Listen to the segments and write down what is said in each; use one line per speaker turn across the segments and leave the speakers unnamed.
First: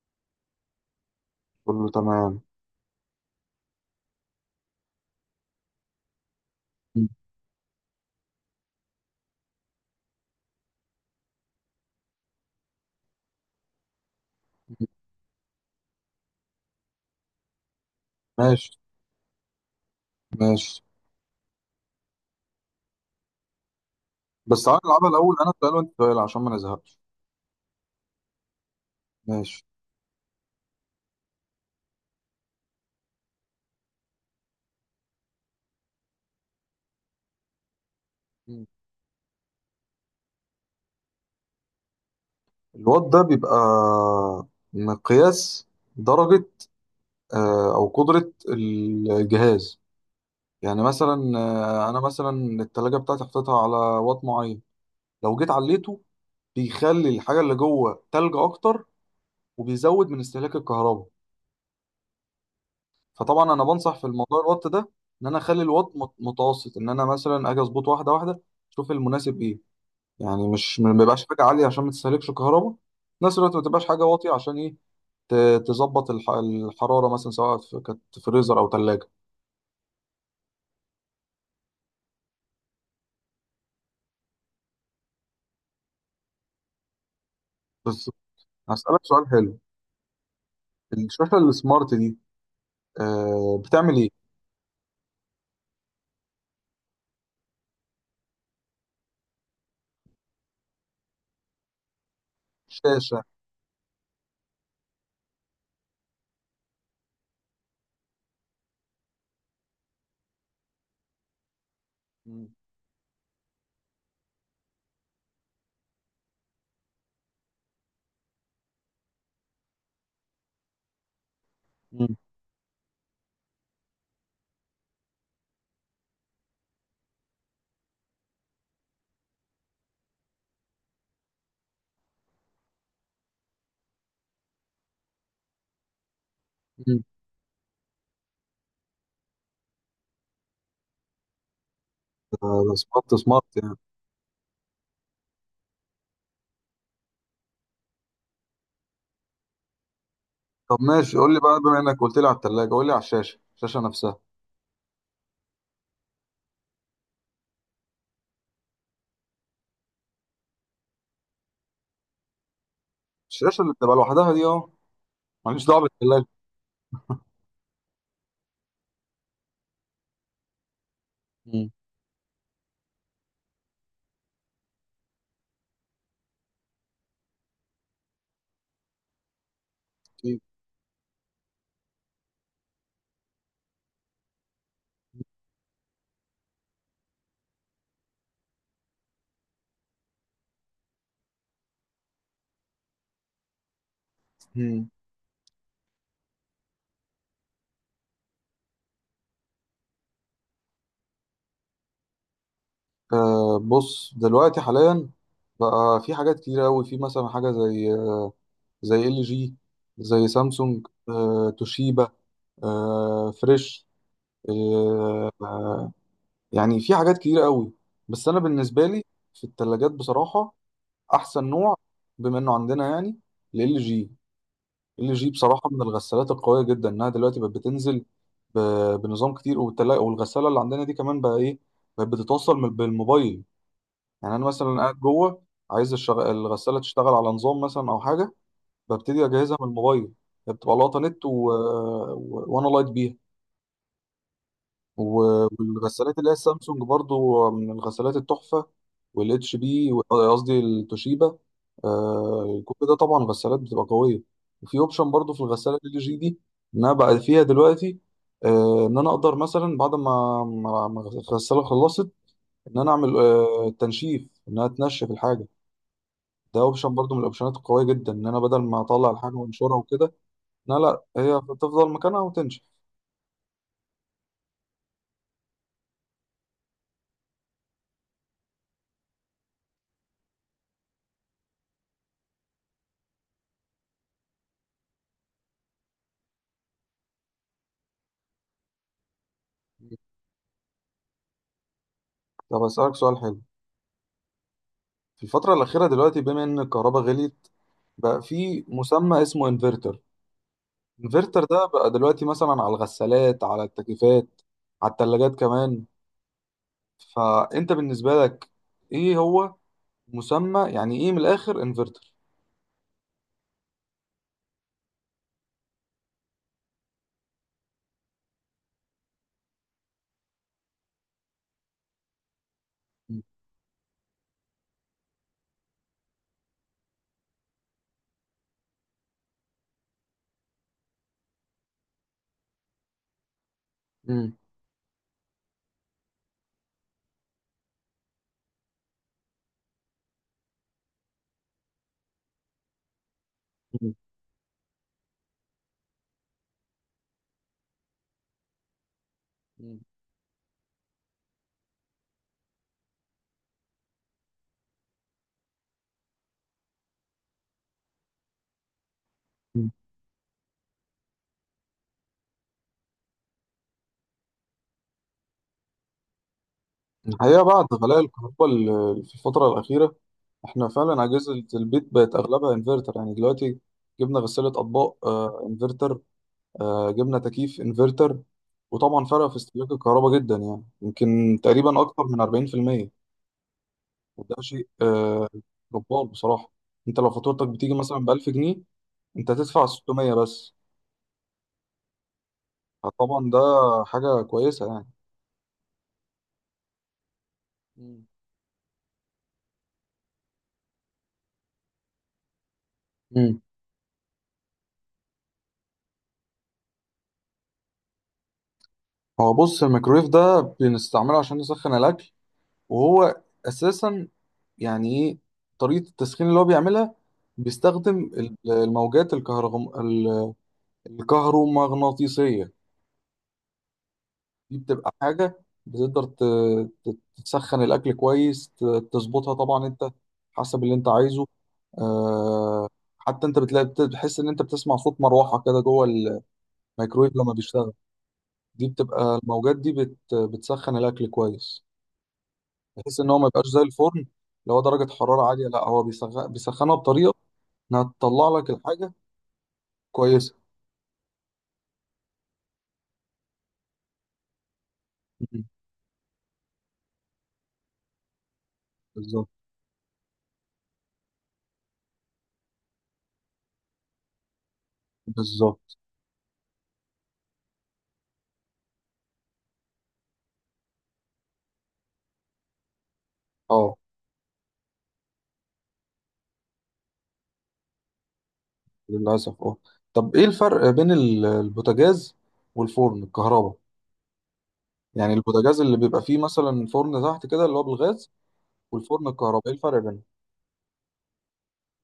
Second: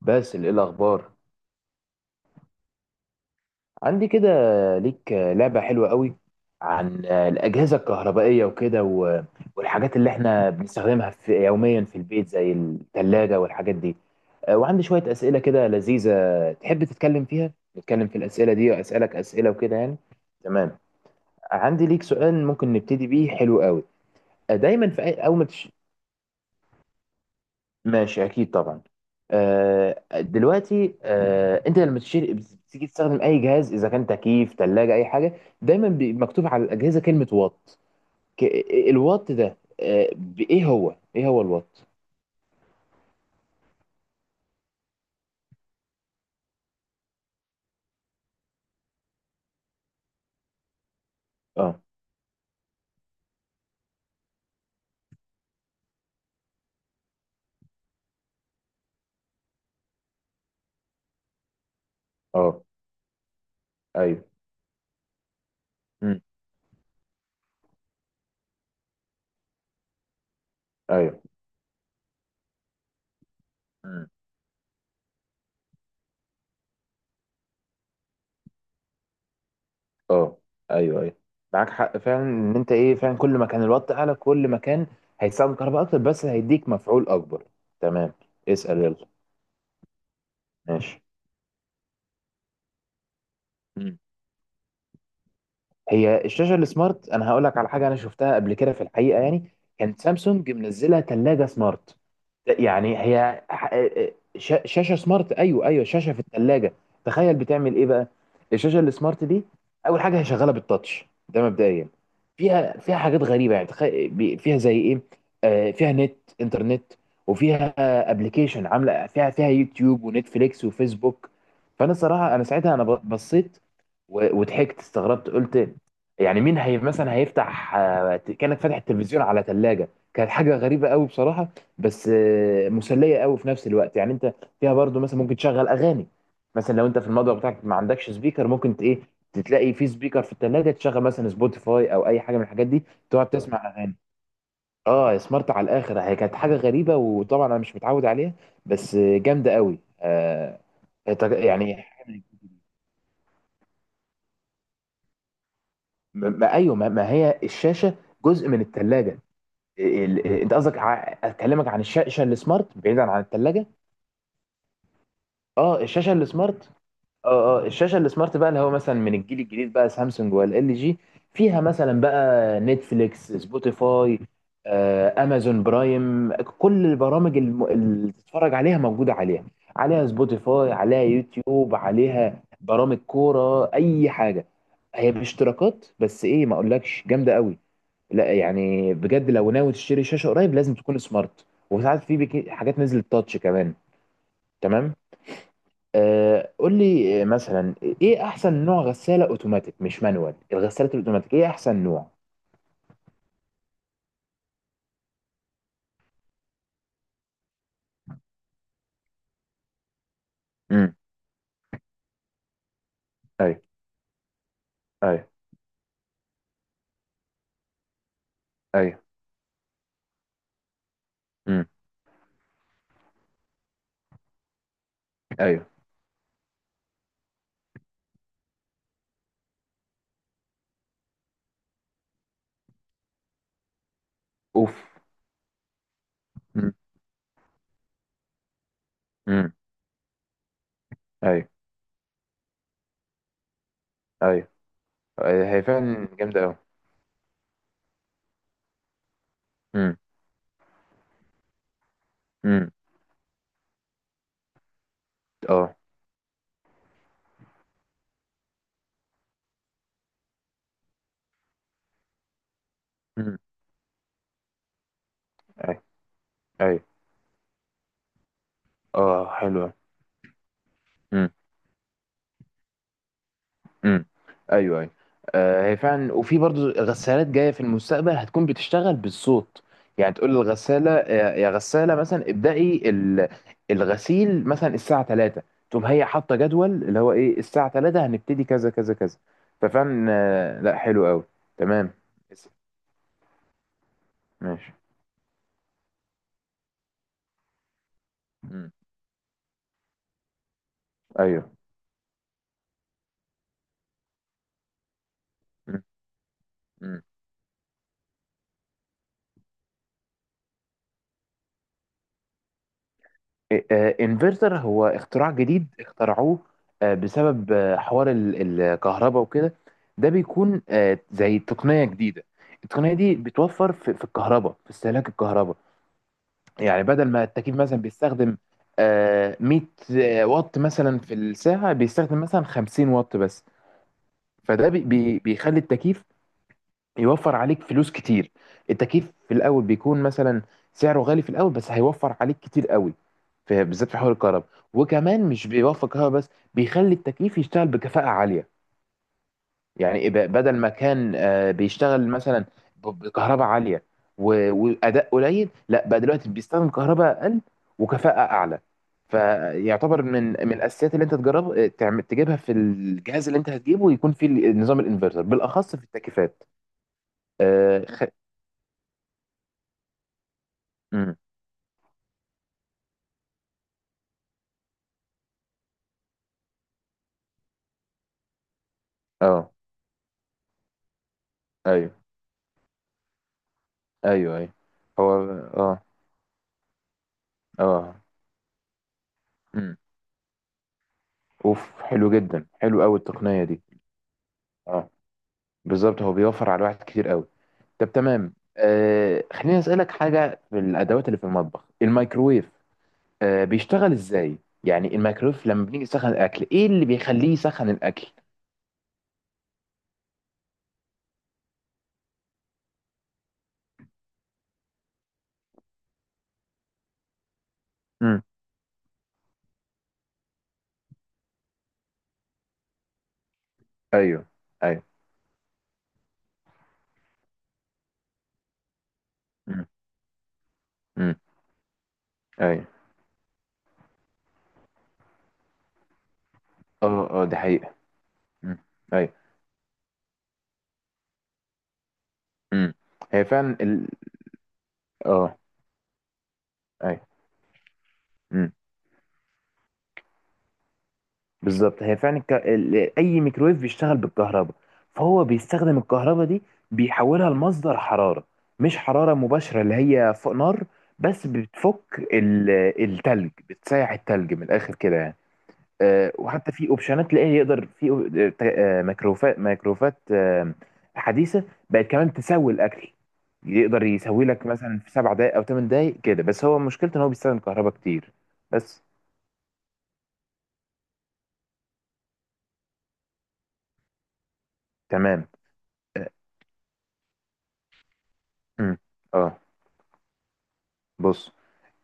باسل، ايه الاخبار؟
كله تمام.
عندي كده ليك لعبه حلوه قوي عن
مم.
الاجهزه الكهربائيه وكده والحاجات اللي احنا بنستخدمها في يوميا في البيت زي الثلاجه والحاجات دي. وعندي شويه اسئله كده لذيذه، تحب تتكلم فيها نتكلم في الاسئله
ماشي
دي واسالك اسئله وكده يعني. تمام.
ماشي.
عندي ليك سؤال ممكن نبتدي بيه حلو قوي.
بس تعالى
دايما في
نلعبها الأول،
اول ما
أنا سؤال وأنت سؤال عشان ما نزهقش.
ماشي اكيد طبعا.
ماشي.
دلوقتي انت لما تشتري بتيجي تستخدم اي جهاز اذا كان تكييف ثلاجه اي حاجه دايما مكتوب على الاجهزه كلمه وات ك-
مم.
الوات ده، ايه هو الوات؟
الوات ده بيبقى مقياس درجة، أو قدرة الجهاز. يعني مثلا،
اه،
أنا مثلا التلاجة بتاعتي حطيتها على وات معين. لو جيت عليته بيخلي الحاجة اللي جوه تلج أكتر، وبيزود من استهلاك الكهرباء.
اه،
فطبعا أنا بنصح في
ايوه،
الموضوع الوات ده، إن أنا أخلي الوات مت-
امم،
متوسط إن أنا مثلا أجي أظبط واحدة واحدة أشوف المناسب إيه. يعني مش ما
ايوه،
بيبقاش حاجه عاليه عشان ما تستهلكش كهرباء، في نفس الوقت ما تبقاش حاجه
امم،
واطيه عشان ايه تظبط الحراره مثلا سواء كانت فريزر او ثلاجه.
اه، ايوه، ايوه. معاك حق فعلا، ان انت ايه، فعلا كل ما كان الوات اعلى كل ما كان هيستخدم كهرباء اكتر بس هيديك مفعول اكبر.
بس
تمام. اسال
هسألك
يلا.
سؤال حلو.
ماشي.
الشاشه السمارت دي بتعمل ايه؟
هي الشاشه السمارت انا هقول لك على حاجه انا شفتها قبل كده في الحقيقه يعني. كانت سامسونج منزله ثلاجه سمارت. يعني
شاشه.
هي شاشه سمارت، ايوه، ايوه، شاشه في الثلاجه. تخيل بتعمل ايه بقى الشاشه السمارت دي؟ اول حاجه هي شغاله بالتاتش ده مبدئيا.
مم.
فيها حاجات غريبه. يعني تخيل فيها زي ايه؟ آه، فيها نت، انترنت، وفيها ابلكيشن عامله فيها يوتيوب ونتفليكس وفيسبوك. فانا
مم.
صراحه انا ساعتها انا بصيت وضحكت، استغربت، قلت يعني مين هي مثلا هيفتح؟ كانت فاتحة التلفزيون على ثلاجة، كانت حاجة غريبة قوي بصراحة. بس مسلية قوي في نفس الوقت يعني. انت فيها برضو مثلا ممكن تشغل اغاني. مثلا لو انت
مم.
في المطبخ بتاعك ما عندكش سبيكر ممكن ايه، تلاقي في سبيكر في الثلاجة، تشغل مثلا سبوتيفاي او اي حاجة من الحاجات دي،
سمارت
تقعد
سمارت
تسمع
يعني.
اغاني. اه، سمارت على الاخر. هي كانت حاجة غريبة وطبعا انا مش متعود عليها، بس جامدة قوي
طب ماشي، قول لي بقى، بما
يعني.
انك قلت لي على الثلاجه قول لي على الشاشه نفسها.
ايوه، ما هي الشاشة جزء من الثلاجة. انت قصدك اكلمك عن الشاشه السمارت بعيدا عن
الشاشه
الثلاجه؟
اللي بتبقى لوحدها دي، اه، ماليش دعوه
اه، الشاشه
بالثلاجه.
السمارت. اه، اه، الشاشه السمارت بقى اللي هو مثلا من الجيل الجديد بقى سامسونج ولا ال جي، فيها
مم.
مثلا بقى نتفليكس، سبوتيفاي، آه امازون برايم. كل اللي تتفرج عليها موجوده عليها. عليها
أكيد.
سبوتيفاي، عليها يوتيوب، عليها برامج كوره، اي حاجه. هي باشتراكات بس، ايه ما اقولكش جامده قوي. لا، يعني بجد لو ناوي تشتري شاشه قريب لازم تكون سمارت، وساعات في حاجات نزلت تاتش كمان.
مم.
تمام. آه قول لي مثلا ايه احسن نوع غساله اوتوماتيك؟ مش مانوال، الغسالات الاوتوماتيك ايه احسن نوع؟
بص دلوقتي حاليا بقى في حاجات كتير قوي، في مثلا حاجه زي زي ال جي، زي سامسونج،
امم،
توشيبا،
ايوه،
فريش،
ايوه،
آه يعني في حاجات كتير قوي. بس انا بالنسبه
ايوه،
لي في الثلاجات بصراحه احسن
امم،
نوع، بما انه عندنا يعني ال جي ال جي
ايوه،
بصراحه من الغسالات القويه جدا، انها دلوقتي بقت بتنزل ب- بنظام كتير. والغساله اللي عندنا دي كمان بقى ايه؟ بقت بتتوصل بالموبايل. يعني انا
اوف،
مثلا قاعد جوه، عايز الشغ...
امم،
الغساله تشتغل على نظام مثلا او حاجه، ببتدي
امم،
اجهزها من الموبايل. هي بتبقى لاقطه نت و...
ايوه،
و... وانا لايت بيها.
ايوه.
و-
هي فعلا
والغسالات اللي هي
جامده قوي.
السامسونج برضو من الغسالات التحفه، والاتش بي
امم،
قصدي التوشيبا.
امم،
كل ده طبعا غسالات بتبقى قويه. وفي اوبشن برضو في
اه،
الغساله ال جي دي، ان انا بقى فيها دلوقتي، ان انا اقدر مثلا بعد ما الغساله خلصت، ان انا اعمل
امم،
تنشيف، انها تنشف الحاجه.
ايوه،
ده
ايوه،
اوبشن برضو من الاوبشنات القويه جدا، ان انا بدل ما اطلع
اه،
الحاجه
حلوه،
وانشرها وكده. لا لا، هي تفضل مكانها وتنشف.
امم، ايوه، ايوه. آه، هي فعلا. وفي برضو غسالات جايه في المستقبل هتكون بتشتغل بالصوت، يعني تقول للغساله يا غساله مثلا ابدأي الغسيل مثلا الساعه 3، تقوم هي حاطه جدول اللي هو ايه، الساعه 3 هنبتدي كذا كذا كذا. ففعلا لا، حلو قوي. تمام.
طب اسالك سؤال حلو.
ماشي.
في الفتره الاخيره دلوقتي بما ان الكهرباء غليت، بقى في
مم.
مسمى اسمه انفرتر. الانفرتر
ايوه.
ده بقى دلوقتي مثلا على الغسالات، على التكييفات، على الثلاجات
مم.
كمان.
مم.
فانت بالنسبه لك ايه هو، مسمى يعني ايه من الاخر انفرتر؟
انفرتر هو اختراع جديد اخترعوه بسبب حوار الكهرباء وكده. ده بيكون زي تقنية جديدة. التقنية دي بتوفر في الكهرباء في استهلاك الكهرباء. يعني بدل ما التكييف مثلا بيستخدم 100 واط مثلا في الساعة، بيستخدم مثلا 50 واط بس.
مم.
فده بيخلي التكييف يوفر عليك فلوس كتير. التكييف في الاول بيكون مثلا سعره غالي في الاول، بس هيوفر عليك كتير قوي، في بالذات
مم.
في حوار الكهرباء. وكمان مش بيوفر كهرباء بس، بيخلي التكييف يشتغل بكفاءة عالية.
مم.
يعني بدل ما كان بيشتغل مثلا بكهرباء عالية واداء قليل، لا بقى دلوقتي بيستخدم كهرباء اقل وكفاءة اعلى.
مم.
فيعتبر من الاساسيات اللي انت تجرب تعمل تجيبها، في الجهاز اللي انت هتجيبه يكون فيه نظام الانفرتر بالاخص في التكييفات.
الحقيقه بعد
آه،
غلاء
خ...
الكهرباء، في الفتره الاخيره احنا فعلا
مم.
اجهزه البيت بقت اغلبها انفرتر يعني دلوقتي. جبنا غساله اطباق انفرتر، جبنا تكييف انفرتر. وطبعا فرق في
اه،
استهلاك الكهرباء جدا، يعني يمكن تقريبا
ايوه،
اكتر من 40%. وده
ايوه، ايوه.
شيء
هو، اه،
جبار بصراحه. انت لو فاتورتك بتيجي مثلا
اه،
ب 1000 جنيه، انت هتدفع
امم،
600 بس.
اوف. حلو جدا، حلو قوي
فطبعا ده
التقنيه دي.
حاجه كويسه يعني.
اه، بالظبط، هو بيوفر على الواحد كتير قوي. طب
مم.
تمام، آه خليني اسالك حاجه في الادوات اللي في المطبخ، الميكروويف
مم.
بيشتغل ازاي؟ يعني الميكروويف لما بنيجي نسخن الاكل ايه اللي بيخليه يسخن الاكل؟
هو بص، الميكرويف ده بنستعمله عشان نسخن الاكل، وهو اساسا يعني ايه طريقه التسخين اللي هو بيعملها؟ بيستخدم
امم،
الموجات الكهرومغناطيسيه.
ايوه،
دي
ايوه،
بتبقى حاجه بتقدر ت- تسخن الاكل كويس، تظبطها طبعا
امم،
انت حسب اللي انت
امم،
عايزه. آه...
ايوه.
حتى انت بتلاقي بتحس ان انت بتسمع صوت مروحه كده جوه
اه،
الميكرويف
اه،
لما
دي
بيشتغل.
حقيقه. امم،
دي
ايوه،
بتبقى الموجات دي بتسخن الاكل كويس،
امم.
بحيث ان هو
هي
ما يبقاش
فعلا
زي
ال...
الفرن اللي هو درجه حراره
اه،
عاليه، لا هو بيسخنها بطريقه انها تطلع لك
ايوه.
الحاجه كويسه.
بالظبط، هي فعلا الك... ال- اي ميكرويف بيشتغل بالكهرباء، فهو
مم.
بيستخدم الكهرباء دي بيحولها لمصدر حراره. مش حراره
بالظبط
مباشره اللي هي فوق نار، بس بتفك التلج، بتسيح التلج من الاخر كده يعني.
بالظبط.
وحتى في اوبشنات تلاقيه يقدر في ميكروفات حديثه، بقت كمان تسوي الاكل،
اه
يقدر يسوي لك مثلا في 7 دقائق او 8 دقائق كده، بس هو مشكلته ان هو بيستخدم كهرباء كتير بس.
للاسف اه. طب ايه الفرق بين البوتاجاز والفرن الكهرباء؟ يعني
تمام.
البوتاجاز اللي بيبقى
آه،
فيه مثلا فرن تحت كده اللي هو بالغاز،
أمم.
والفرن
اه
الكهرباء، ايه الفرق بينهم؟
بص،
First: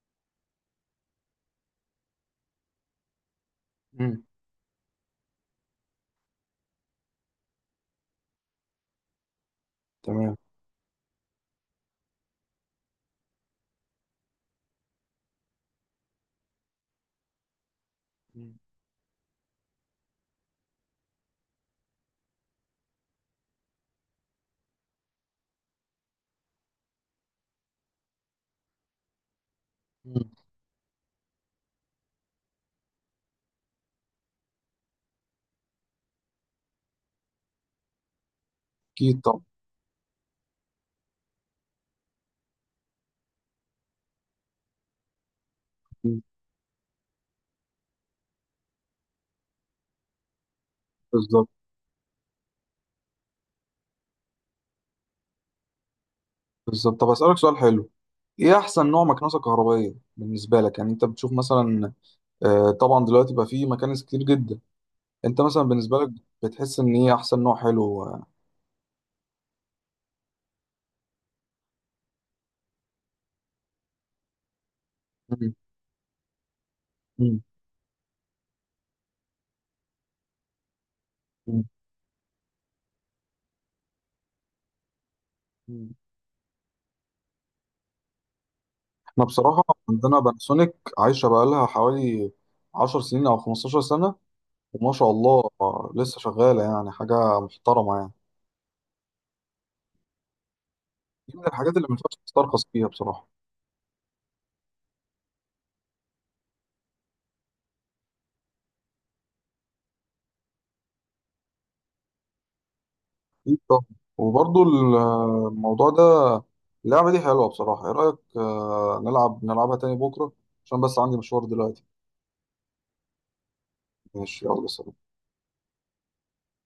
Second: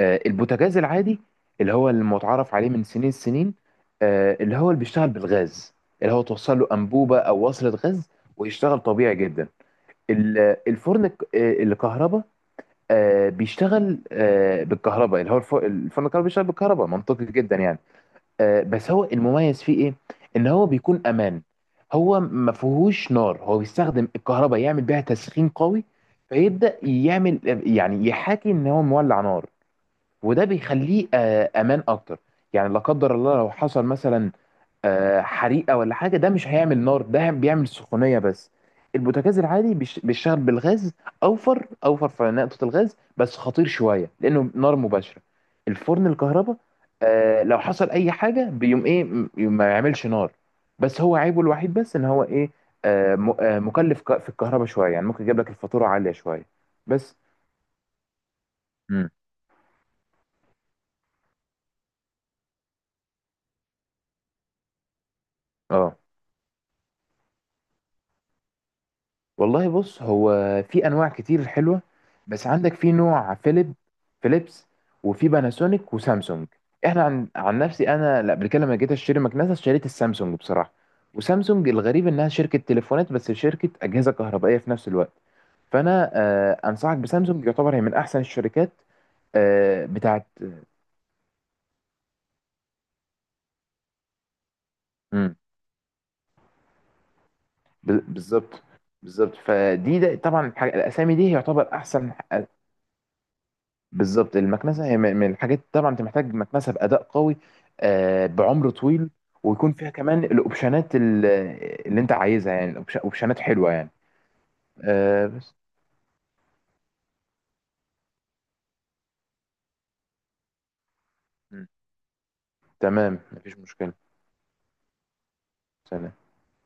البوتاجاز العادي اللي هو المتعارف عليه من سنين السنين،
مم.
اللي هو اللي بيشتغل بالغاز، اللي هو توصل له انبوبه او وصله غاز ويشتغل طبيعي جدا.
تمام.
ال- الفرن الك- آه، الكهرباء، بيشتغل بالكهرباء، اللي هو الفرن الكهرباء بيشتغل بالكهرباء منطقي جدا يعني.
مم.
بس هو المميز فيه ايه؟ ان هو بيكون امان. هو ما فيهوش نار، هو بيستخدم الكهرباء يعمل بيها تسخين قوي، فيبدأ يعمل، يعني يحاكي ان هو مولع نار.
مم.
وده بيخليه امان اكتر. يعني لا قدر الله لو حصل مثلا حريقه ولا حاجه، ده مش هيعمل نار، ده بيعمل سخونيه بس.
اكيد
البوتاجاز
طبعا.
العادي بيشتغل بالغاز، اوفر اوفر في نقطه الغاز، بس خطير شويه لانه نار مباشره. الفرن
مم.
الكهرباء لو حصل اي حاجه بيقوم ايه، ما يعملش نار. بس هو عيبه
بالظبط
الوحيد بس ان هو ايه؟ مكلف في الكهرباء شويه، يعني ممكن يجيب لك الفاتوره عاليه شويه
بالظبط. طب
بس.
اسالك سؤال حلو. ايه احسن نوع
مم.
مكنسه كهربائيه بالنسبه لك؟ يعني انت بتشوف مثلا، طبعا دلوقتي بقى فيه مكانس كتير جدا. انت مثلا
اه،
بالنسبه لك بتحس ان ايه احسن نوع حلو؟
والله بص، هو في انواع كتير حلوه، بس عندك في نوع فيليب، فيليبس، وفي
مم.
باناسونيك وسامسونج. احنا عن,
مم.
عن نفسي انا، لا، قبل كده لما جيت اشتري مكنسه اشتريت السامسونج بصراحه.
مم.
وسامسونج الغريب انها شركه تليفونات بس شركه اجهزه كهربائيه في نفس الوقت.
مم.
فانا آه انصحك بسامسونج، يعتبر هي من احسن الشركات،
احنا بصراحه
آه
عندنا
بتاعت.
باناسونيك عايشه بقى لها حوالي 10 سنين او 15 سنه. وما شاء
مم،
الله، لسه شغاله يعني، حاجه محترمه يعني.
بالظبط، بالظبط. فدي ده طبعا، الاسامي دي
دي من
يعتبر
الحاجات اللي ما
احسن
ينفعش تسترخص فيها بصراحه.
بالظبط. المكنسه هي من الحاجات طبعا، انت محتاج مكنسه باداء قوي، بعمر طويل، ويكون فيها كمان الاوبشنات اللي انت عايزها، يعني اوبشنات
اكيد
حلوه
طبعا.
يعني.
وبرضو
آه، بس
الموضوع ده، اللعبه دي حلوه بصراحه. ايه رايك نلعبها تاني بكره، عشان بس عندي مشوار
م.
دلوقتي.
تمام، مفيش مشكله.
ماشي، يلا سلام.
سلام.